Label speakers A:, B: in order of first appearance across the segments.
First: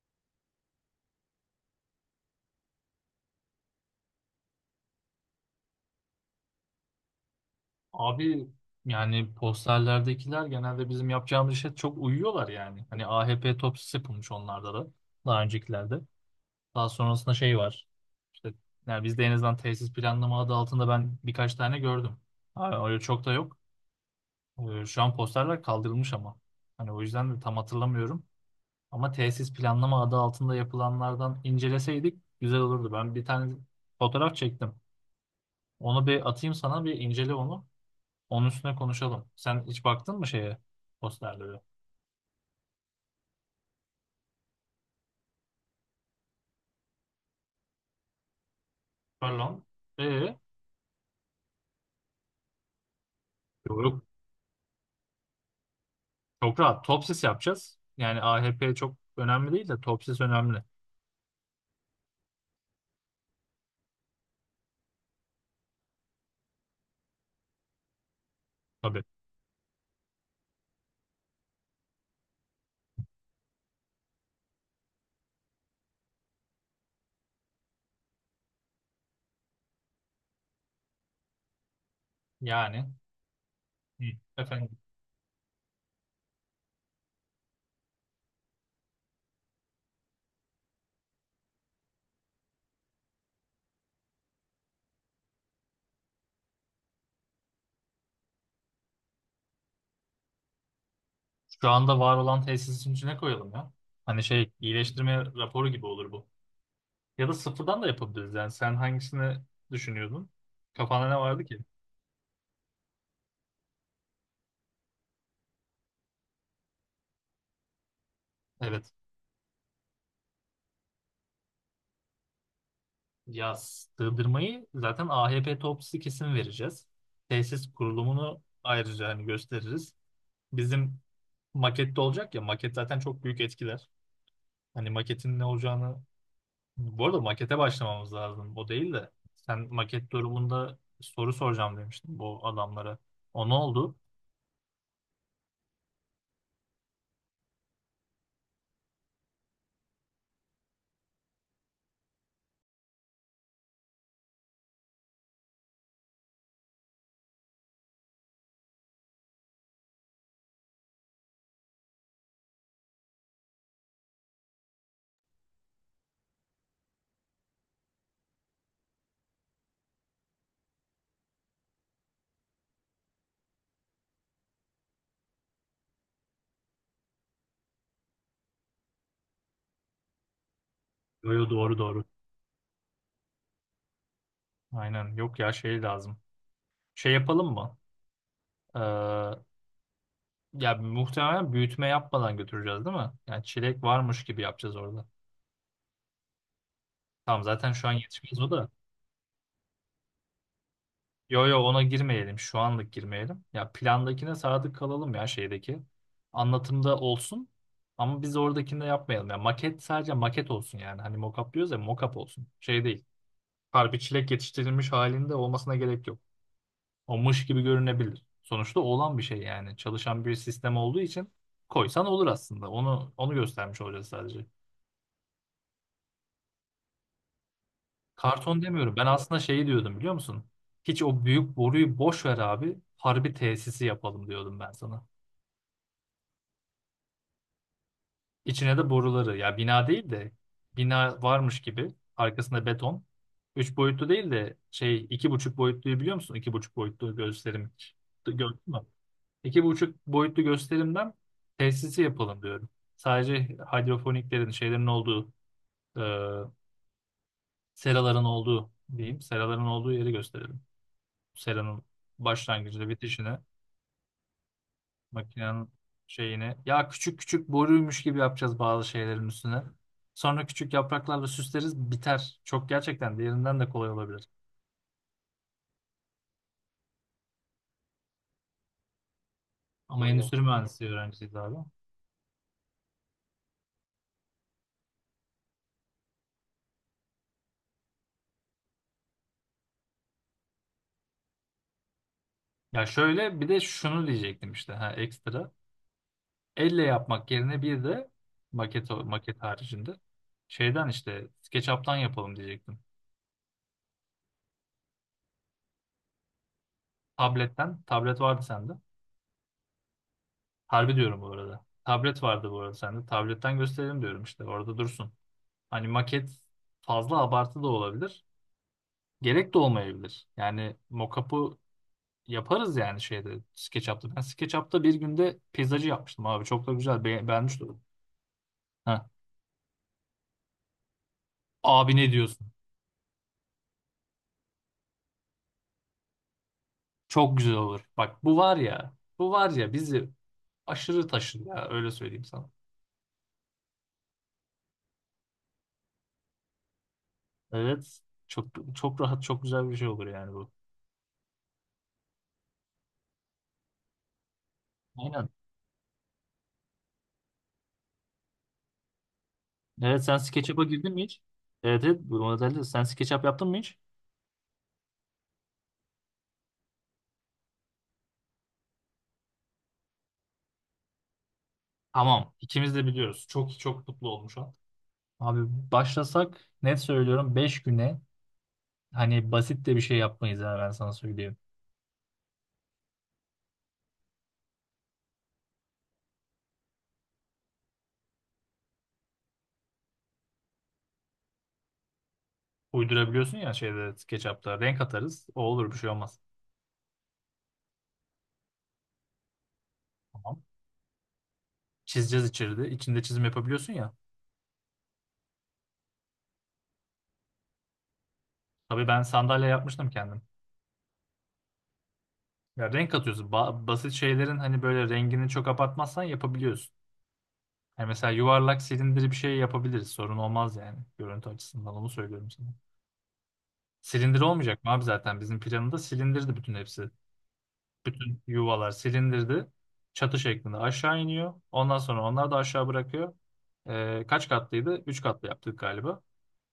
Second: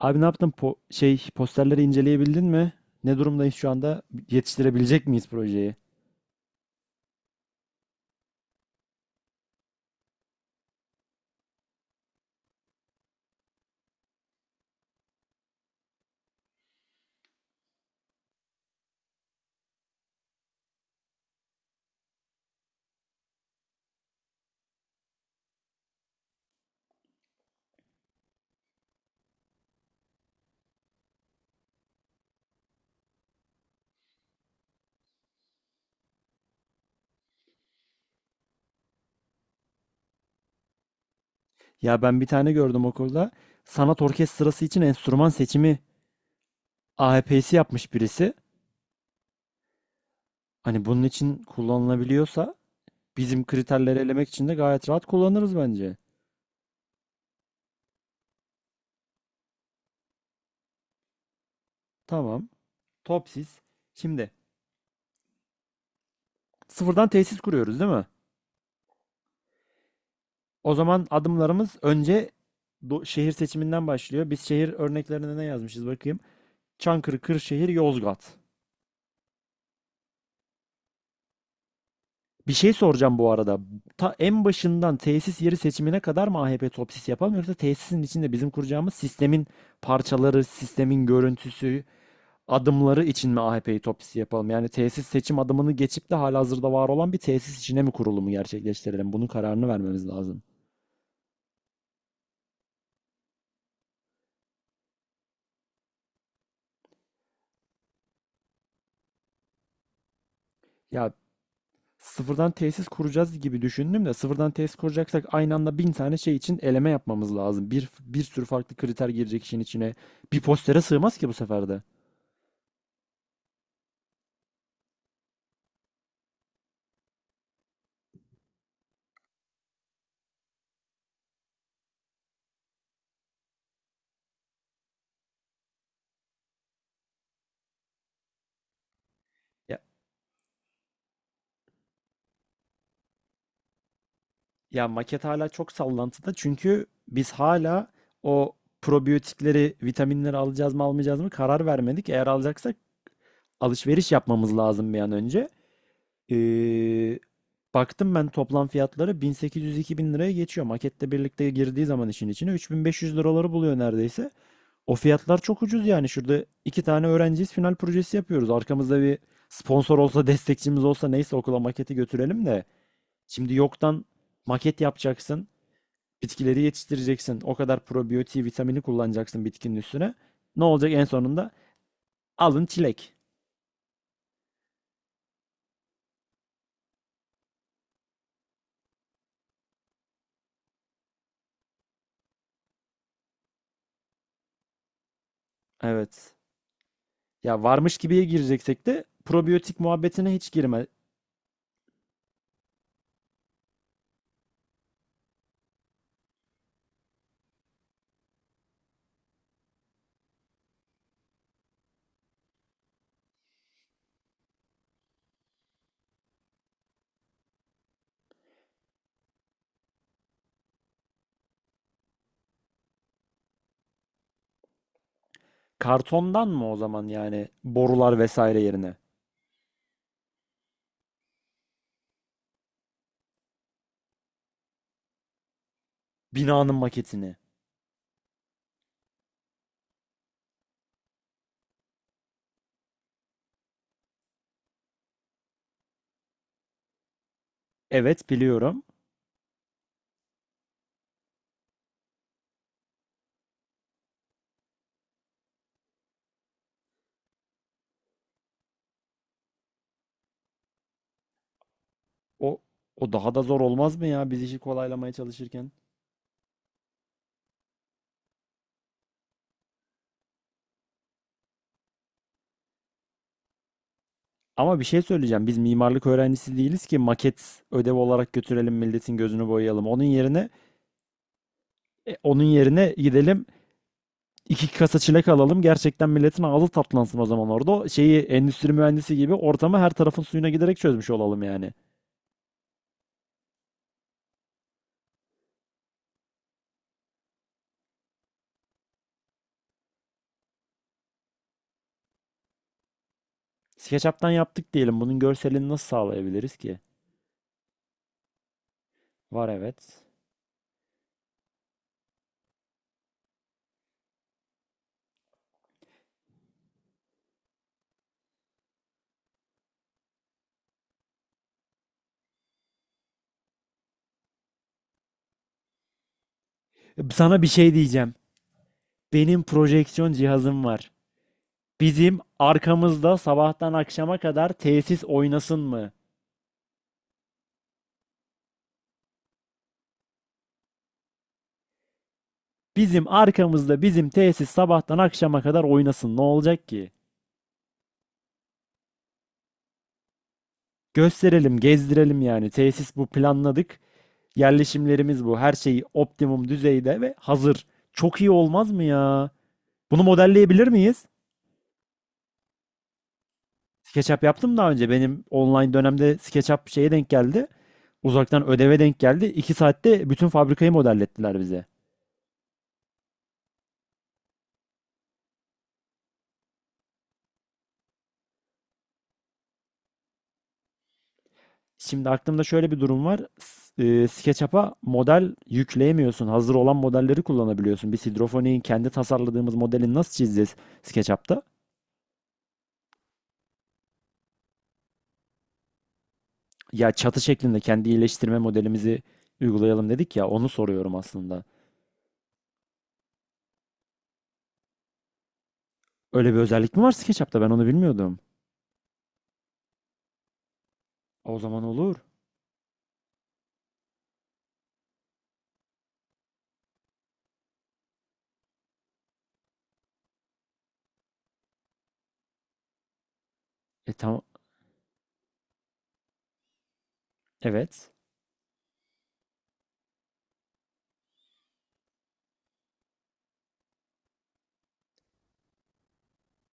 A: Abi ne yaptın? Posterleri inceleyebildin mi? Ne durumdayız şu anda? Yetiştirebilecek miyiz projeyi?
B: Abi yani posterlerdekiler genelde bizim yapacağımız işe çok uyuyorlar yani. Hani AHP topsisi yapılmış onlarda da daha öncekilerde. Daha sonrasında şey var. İşte yani bizde en azından tesis planlama adı altında ben birkaç tane gördüm. Ha, öyle çok da yok. Şu an posterler kaldırılmış ama. Hani o yüzden de tam hatırlamıyorum. Ama tesis planlama adı altında yapılanlardan inceleseydik güzel olurdu. Ben bir tane fotoğraf çektim. Onu bir atayım sana, bir incele onu. Onun üstüne konuşalım. Sen hiç baktın mı şeye, posterlere?
A: Ya ben bir tane gördüm okulda. Sanat orkestrası için enstrüman seçimi AEP'si yapmış birisi.
B: Pardon. Yok,
A: Hani bunun için kullanılabiliyorsa bizim kriterleri
B: yok.
A: elemek için de gayet rahat kullanırız bence.
B: Çok rahat. Topsis yapacağız. Yani AHP çok önemli değil de topsis önemli.
A: Tamam. Topsis. Şimdi sıfırdan tesis kuruyoruz değil mi?
B: Tabii.
A: O zaman adımlarımız önce şehir seçiminden başlıyor. Biz şehir örneklerine ne yazmışız bakayım. Çankırı, Kırşehir, Yozgat. Bir şey
B: Yani
A: soracağım bu arada.
B: hı,
A: Ta en
B: efendim,
A: başından tesis yeri seçimine kadar mı AHP Topsis yapalım yoksa tesisin içinde bizim kuracağımız sistemin parçaları, sistemin görüntüsü, adımları için mi AHP'yi Topsis yapalım? Yani tesis seçim adımını geçip de halihazırda var olan bir tesis içine mi kurulumu gerçekleştirelim? Bunun kararını vermemiz lazım.
B: şu anda var olan tesisin içine koyalım ya. Hani şey, iyileştirme raporu gibi olur bu. Ya da sıfırdan da yapabiliriz. Yani sen hangisini düşünüyordun? Kafanda
A: Ya
B: ne vardı ki?
A: sıfırdan tesis kuracağız gibi düşündüm de sıfırdan tesis kuracaksak aynı anda bin tane şey için eleme yapmamız lazım. Bir sürü farklı
B: Evet.
A: kriter girecek işin içine. Bir postere sığmaz ki bu sefer de.
B: Ya sığdırmayı zaten AHP topsisi kesin vereceğiz. Tesis kurulumunu ayrıca hani gösteririz. Bizim makette olacak ya, maket zaten çok büyük etkiler. Hani maketin ne olacağını, bu arada makete başlamamız lazım. O değil de sen
A: Ya,
B: maket durumunda soru soracağım demiştin bu adamlara. O ne oldu?
A: ya maket hala çok sallantıda çünkü biz hala o probiyotikleri, vitaminleri alacağız mı almayacağız mı karar vermedik. Eğer alacaksak alışveriş yapmamız lazım bir an önce. Ee, Baktım ben toplam fiyatları 1800-2000 liraya geçiyor. Maketle birlikte girdiği zaman işin içine 3500 liraları buluyor neredeyse. O fiyatlar çok ucuz yani. Şurada iki tane öğrenciyiz final projesi yapıyoruz. Arkamızda bir sponsor olsa destekçimiz olsa neyse okula maketi götürelim de. Şimdi yoktan maket yapacaksın. Bitkileri yetiştireceksin. O kadar probiyotiği vitamini kullanacaksın bitkinin üstüne. Ne olacak en
B: Yo, yo,
A: sonunda?
B: doğru doğru.
A: Alın çilek.
B: Aynen, yok ya, şey lazım. Şey yapalım mı? Ee, ya muhtemelen büyütme yapmadan götüreceğiz değil mi? Yani çilek varmış gibi yapacağız orada.
A: Evet.
B: Tamam,
A: Ya
B: zaten şu an
A: varmış gibiye
B: yetişmez o da.
A: gireceksek de probiyotik muhabbetine hiç girme.
B: Yo yo, ona girmeyelim. Şu anlık girmeyelim. Ya plandakine sadık kalalım, ya şeydeki. Anlatımda olsun. Ama biz oradakini de yapmayalım. Ya maket sadece maket olsun yani. Hani mock-up diyoruz ya, mock-up olsun. Şey değil. Harbi çilek yetiştirilmiş halinde olmasına gerek yok. O mış gibi görünebilir. Sonuçta olan bir şey yani. Çalışan bir sistem olduğu için koysan olur aslında. Onu göstermiş olacağız sadece.
A: Kartondan mı o zaman yani borular vesaire
B: Karton
A: yerine?
B: demiyorum. Ben aslında şeyi diyordum, biliyor musun? Hiç o büyük boruyu boş ver abi. Harbi tesisi yapalım diyordum ben sana.
A: Binanın maketini.
B: İçine de boruları. Ya bina değil de bina varmış gibi. Arkasında beton. Üç boyutlu değil de şey, iki buçuk boyutluyu biliyor musun? İki buçuk boyutlu gösterim.
A: Evet
B: Gördün mü?
A: biliyorum.
B: İki buçuk boyutlu gösterimden tesisi yapalım diyorum. Sadece hidrofoniklerin, şeylerin olduğu e, seraların olduğu diyeyim. Seraların olduğu yeri gösterelim. Seranın
A: O
B: başlangıcı ve
A: o daha
B: bitişine.
A: da zor olmaz mı ya biz işi kolaylamaya
B: Makinenin
A: çalışırken?
B: şeyini. Ya küçük küçük boruymuş gibi yapacağız bazı şeylerin üstüne. Sonra küçük yapraklarla süsleriz, biter. Çok gerçekten, diğerinden de kolay olabilir.
A: Ama bir şey söyleyeceğim. Biz mimarlık öğrencisi değiliz ki maket ödev olarak götürelim milletin gözünü boyayalım. Onun
B: Ama aynen, endüstri
A: yerine
B: mühendisliği öğrencisiyiz abi.
A: onun yerine gidelim iki kasa çilek alalım. Gerçekten milletin ağzı tatlansın o zaman orada. Şeyi endüstri mühendisi gibi ortamı her tarafın suyuna giderek çözmüş olalım yani.
B: Ya şöyle bir de şunu diyecektim işte, ha, ekstra. Elle yapmak yerine bir de maket haricinde şeyden işte SketchUp'tan yapalım diyecektim.
A: SketchUp'tan yaptık diyelim. Bunun görselini nasıl sağlayabiliriz ki?
B: Tabletten. Tablet vardı sende.
A: Var evet.
B: Harbi diyorum bu arada. Tablet vardı bu arada sende. Tabletten gösterelim diyorum işte. Orada dursun. Hani maket fazla abartı da olabilir. Gerek de olmayabilir. Yani mockup'ı yaparız yani şeyde, SketchUp'ta. Ben SketchUp'ta bir günde peyzajı yapmıştım abi. Çok da güzel. Be
A: Sana bir
B: beğenmiş de
A: şey
B: oldum.
A: diyeceğim.
B: Heh.
A: Benim projeksiyon cihazım var.
B: Abi ne
A: Bizim
B: diyorsun?
A: arkamızda sabahtan akşama kadar tesis oynasın mı?
B: Çok güzel olur. Bak bu var ya. Bu var ya bizi aşırı taşır ya. Öyle söyleyeyim sana.
A: Bizim arkamızda bizim tesis sabahtan akşama kadar oynasın. Ne olacak ki?
B: Evet. Çok çok rahat, çok güzel bir şey olur yani bu.
A: Gösterelim, gezdirelim yani. Tesis bu planladık. Yerleşimlerimiz
B: Aynen.
A: bu. Her şey optimum düzeyde ve hazır. Çok iyi olmaz mı ya? Bunu
B: Evet, sen SketchUp'a
A: modelleyebilir
B: girdin mi
A: miyiz?
B: hiç? Evet, evet, bu modelde sen SketchUp yaptın mı hiç?
A: SketchUp yaptım daha önce. Benim online dönemde SketchUp şeye denk geldi. Uzaktan ödeve denk geldi. 2 saatte bütün fabrikayı modellettiler bize.
B: Tamam. İkimiz de biliyoruz. Çok çok mutlu olmuş. Abi, başlasak net söylüyorum, 5 güne hani basit de bir şey yapmayız ha, ben sana söyleyeyim.
A: Şimdi aklımda şöyle bir durum var. SketchUp'a model yükleyemiyorsun. Hazır olan modelleri kullanabiliyorsun. Biz hidrofoniğin kendi tasarladığımız modelini nasıl çizeceğiz SketchUp'ta?
B: Uydurabiliyorsun ya şeyde, SketchUp'ta renk atarız, o olur, bir şey olmaz.
A: Ya çatı şeklinde kendi iyileştirme modelimizi uygulayalım dedik ya
B: Tamam.
A: onu soruyorum aslında.
B: Çizeceğiz içeride, içinde çizim yapabiliyorsun ya.
A: Öyle bir özellik mi var SketchUp'ta? Ben onu bilmiyordum.
B: Tabii, ben sandalye yapmıştım kendim.
A: O zaman olur.
B: Ya renk atıyorsun, basit şeylerin hani böyle rengini çok abartmazsan yapabiliyorsun. Yani mesela yuvarlak silindiri bir şey yapabiliriz, sorun olmaz yani görüntü açısından, onu söylüyorum sana.
A: E
B: Silindir
A: tamam.
B: olmayacak mı abi, zaten bizim planında silindirdi bütün hepsi.
A: Evet.
B: Bütün yuvalar silindirdi. Çatı şeklinde aşağı iniyor. Ondan sonra onlar da aşağı bırakıyor. Kaç katlıydı? Üç katlı yaptık galiba.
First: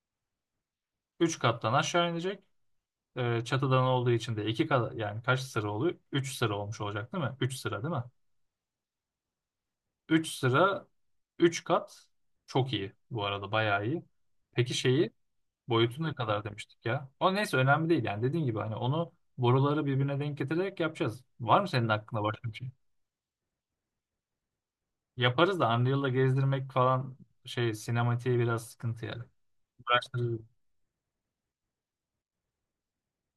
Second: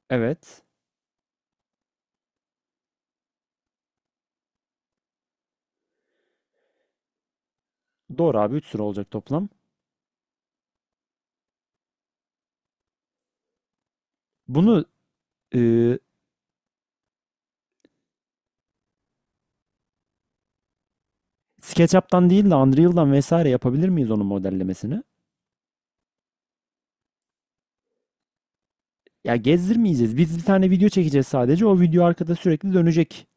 A: Evet.
B: Üç kattan aşağı inecek. Çatıdan olduğu için de iki kat, yani kaç sıra oluyor? Üç sıra olmuş olacak değil mi? Üç sıra değil mi?
A: Doğru abi 3 sıra olacak toplam.
B: Üç sıra, üç kat, çok iyi bu arada, bayağı iyi. Peki
A: Bunu
B: şeyi,
A: e,
B: boyutu ne kadar demiştik ya? O neyse önemli değil yani, dediğin gibi hani onu boruları birbirine denk getirerek yapacağız. Var mı senin aklında
A: SketchUp'tan
B: başka
A: değil
B: bir
A: de
B: şey?
A: Unreal'dan vesaire yapabilir miyiz onun modellemesini?
B: Yaparız da Unreal'la gezdirmek falan şey, sinematiğe biraz sıkıntı yani.
A: Ya gezdirmeyeceğiz. Biz
B: Uğraştırır.
A: bir tane video çekeceğiz sadece. O video arkada sürekli dönecek.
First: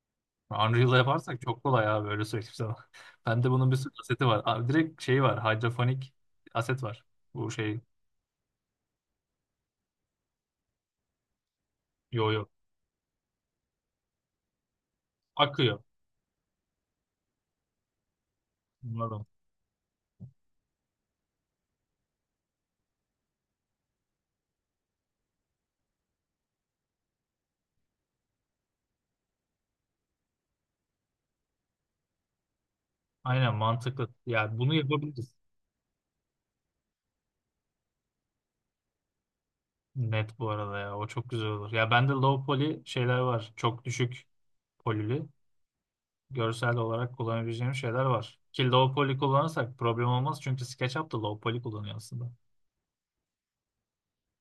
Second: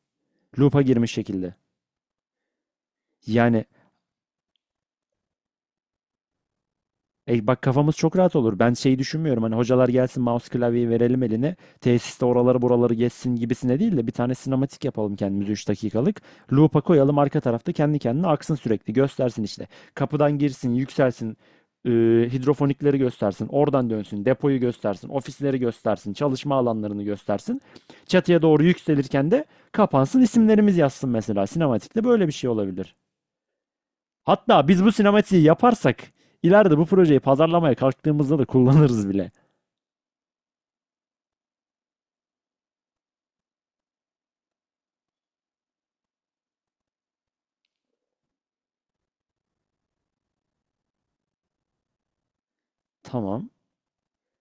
A: Loop'a
B: Unreal'la
A: girmiş
B: yaparsak
A: şekilde.
B: çok kolay abi, öyle söyleyeyim sana. Bende
A: Yani
B: bunun bir sürü aseti var. Abi direkt şey var, hidrofonik aset var.
A: E
B: Bu
A: bak
B: şey,
A: kafamız çok rahat olur. Ben şeyi düşünmüyorum. Hani hocalar gelsin mouse klavyeyi verelim eline. Tesiste
B: yo yo,
A: oraları buraları geçsin gibisine değil de bir tane sinematik yapalım kendimize 3
B: akıyor.
A: dakikalık. Loop'a koyalım arka tarafta kendi kendine aksın sürekli.
B: Anladım.
A: Göstersin işte. Kapıdan girsin, yükselsin. e, Hidrofonikleri göstersin. Oradan dönsün. Depoyu göstersin. Ofisleri göstersin. Çalışma alanlarını göstersin. Çatıya doğru yükselirken de kapansın. İsimlerimiz yazsın mesela. Sinematikte böyle bir şey olabilir.
B: Aynen, mantıklı. Ya
A: Hatta
B: bunu
A: biz bu
B: yapabiliriz.
A: sinematiği yaparsak ileride bu projeyi pazarlamaya kalktığımızda da kullanırız bile.
B: Net bu arada ya, o çok güzel olur. Ya bende low poly şeyler var. Çok düşük polili. Görsel olarak kullanabileceğim şeyler var. Ki low poly kullanırsak problem olmaz çünkü SketchUp da low poly kullanıyor aslında.
A: Tamam.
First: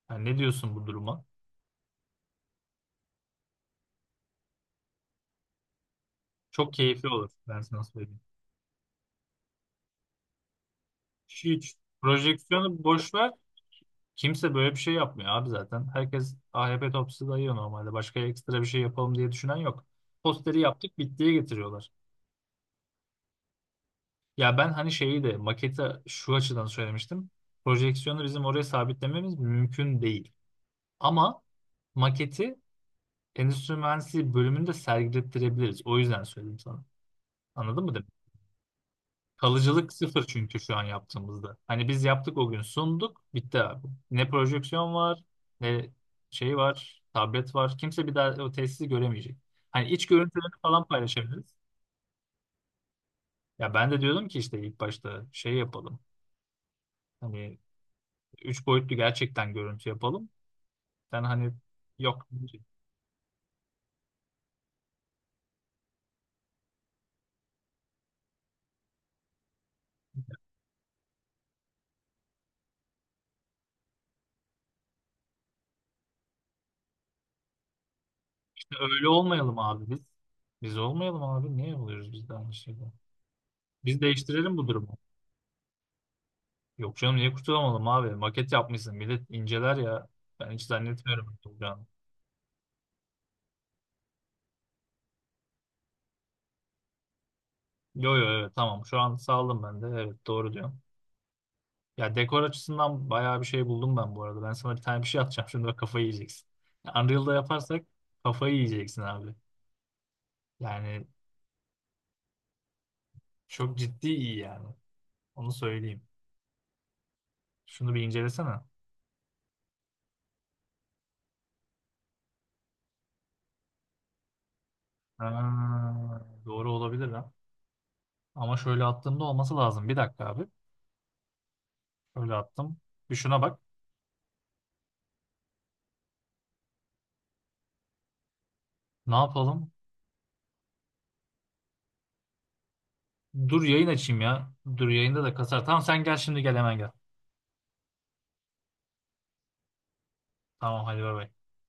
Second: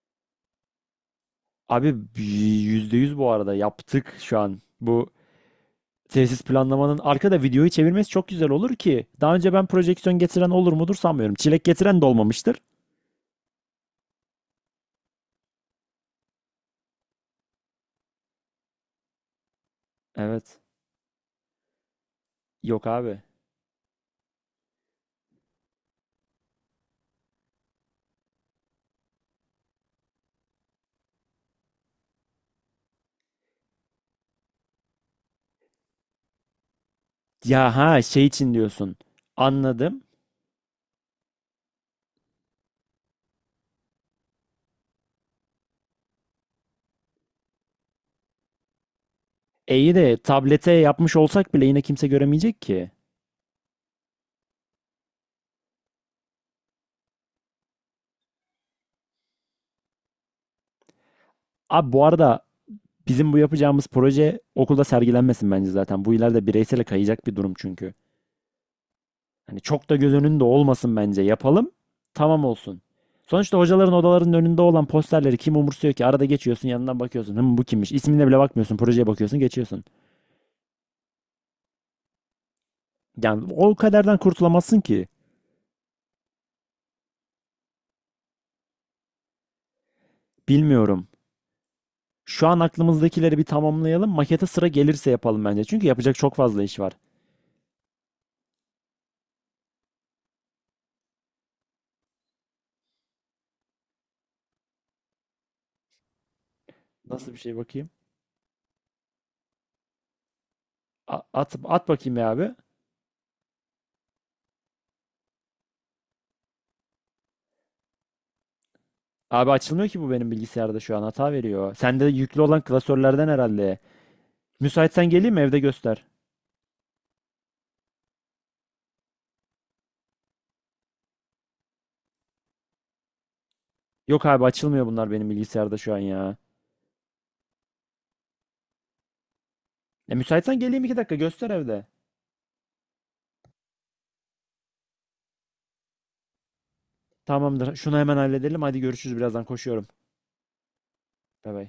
B: Yani ne diyorsun bu duruma?
A: Abi %100 bu arada yaptık şu an. Bu tesis
B: Çok
A: planlamanın
B: keyifli olur.
A: arkada
B: Ben
A: videoyu
B: sana
A: çevirmesi
B: söyleyeyim.
A: çok güzel olur ki. Daha önce ben projeksiyon getiren olur mudur sanmıyorum. Çilek
B: Hiç.
A: getiren de olmamıştır.
B: Projeksiyonu boş ver. Kimse böyle bir şey yapmıyor abi zaten. Herkes AHP topçusu dayıyor normalde. Başka ekstra bir şey yapalım diye düşünen yok.
A: Evet.
B: Posteri yaptık, bittiye getiriyorlar.
A: Yok abi.
B: Ya ben hani şeyi de, maketi şu açıdan söylemiştim. Projeksiyonu bizim oraya sabitlememiz mümkün değil. Ama maketi endüstri mühendisliği bölümünde sergilettirebiliriz. O yüzden söyledim sana.
A: Ya
B: Anladın mı?
A: ha şey için diyorsun.
B: Kalıcılık
A: Anladım.
B: sıfır çünkü şu an yaptığımızda. Hani biz yaptık o gün, sunduk, bitti abi. Ne projeksiyon var, ne şey var, tablet var. Kimse bir daha o tesisi göremeyecek. Hani
A: İyi
B: iç
A: de
B: görüntülerini
A: tablete
B: falan
A: yapmış
B: paylaşabiliriz.
A: olsak bile yine kimse göremeyecek ki.
B: Ya ben de diyordum ki işte, ilk başta şey yapalım. Hani üç boyutlu gerçekten görüntü yapalım. Sen hani,
A: Abi bu
B: yok
A: arada bizim bu yapacağımız proje okulda sergilenmesin bence zaten. Bu ileride bireysele kayacak bir durum çünkü. Hani çok da göz önünde olmasın bence. Yapalım, tamam olsun. Sonuçta hocaların odalarının önünde olan posterleri kim umursuyor ki? Arada geçiyorsun, yanından bakıyorsun. Hım bu kimmiş? İsmine bile
B: işte,
A: bakmıyorsun, projeye
B: öyle
A: bakıyorsun,
B: olmayalım
A: geçiyorsun.
B: abi biz. Biz olmayalım abi. Niye oluyoruz biz de aynı şeyden?
A: Yani o
B: Biz
A: kaderden
B: değiştirelim bu
A: kurtulamazsın
B: durumu.
A: ki.
B: Yok canım, niye kurtulamadım abi? Maket yapmışsın. Millet inceler ya. Ben hiç
A: Bilmiyorum.
B: zannetmiyorum olacağını.
A: Şu an aklımızdakileri bir tamamlayalım. Makete sıra gelirse yapalım bence. Çünkü yapacak çok fazla iş var.
B: Yo yo, evet, tamam. Şu an sağladım ben de. Evet, doğru diyorum. Ya dekor açısından bayağı bir şey buldum ben bu arada. Ben sana bir tane bir şey atacağım. Şimdi bak, kafayı yiyeceksin. Ya,
A: Nasıl
B: Unreal'da
A: bir şey
B: yaparsak
A: bakayım?
B: kafayı yiyeceksin abi. Yani
A: At, at bakayım ya abi.
B: çok ciddi iyi yani. Onu söyleyeyim. Şunu bir incelesene.
A: Abi açılmıyor ki bu benim bilgisayarda şu an hata veriyor. Sende yüklü olan klasörlerden herhalde. Müsaitsen
B: Ha,
A: geleyim mi evde göster.
B: doğru olabilir ha. Ama şöyle attığımda olması lazım. Bir dakika abi. Şöyle attım. Bir şuna bak.
A: Yok abi açılmıyor bunlar benim bilgisayarda şu an ya.
B: Ne yapalım?
A: Müsaitsen geleyim 2 dakika göster evde.
B: Dur yayın açayım ya. Dur yayında da kasar. Tamam, sen gel şimdi, gel hemen gel.
A: Tamamdır. Şunu hemen halledelim. Hadi görüşürüz birazdan koşuyorum.
B: Tamam hadi, bay bay.
A: Bay bay.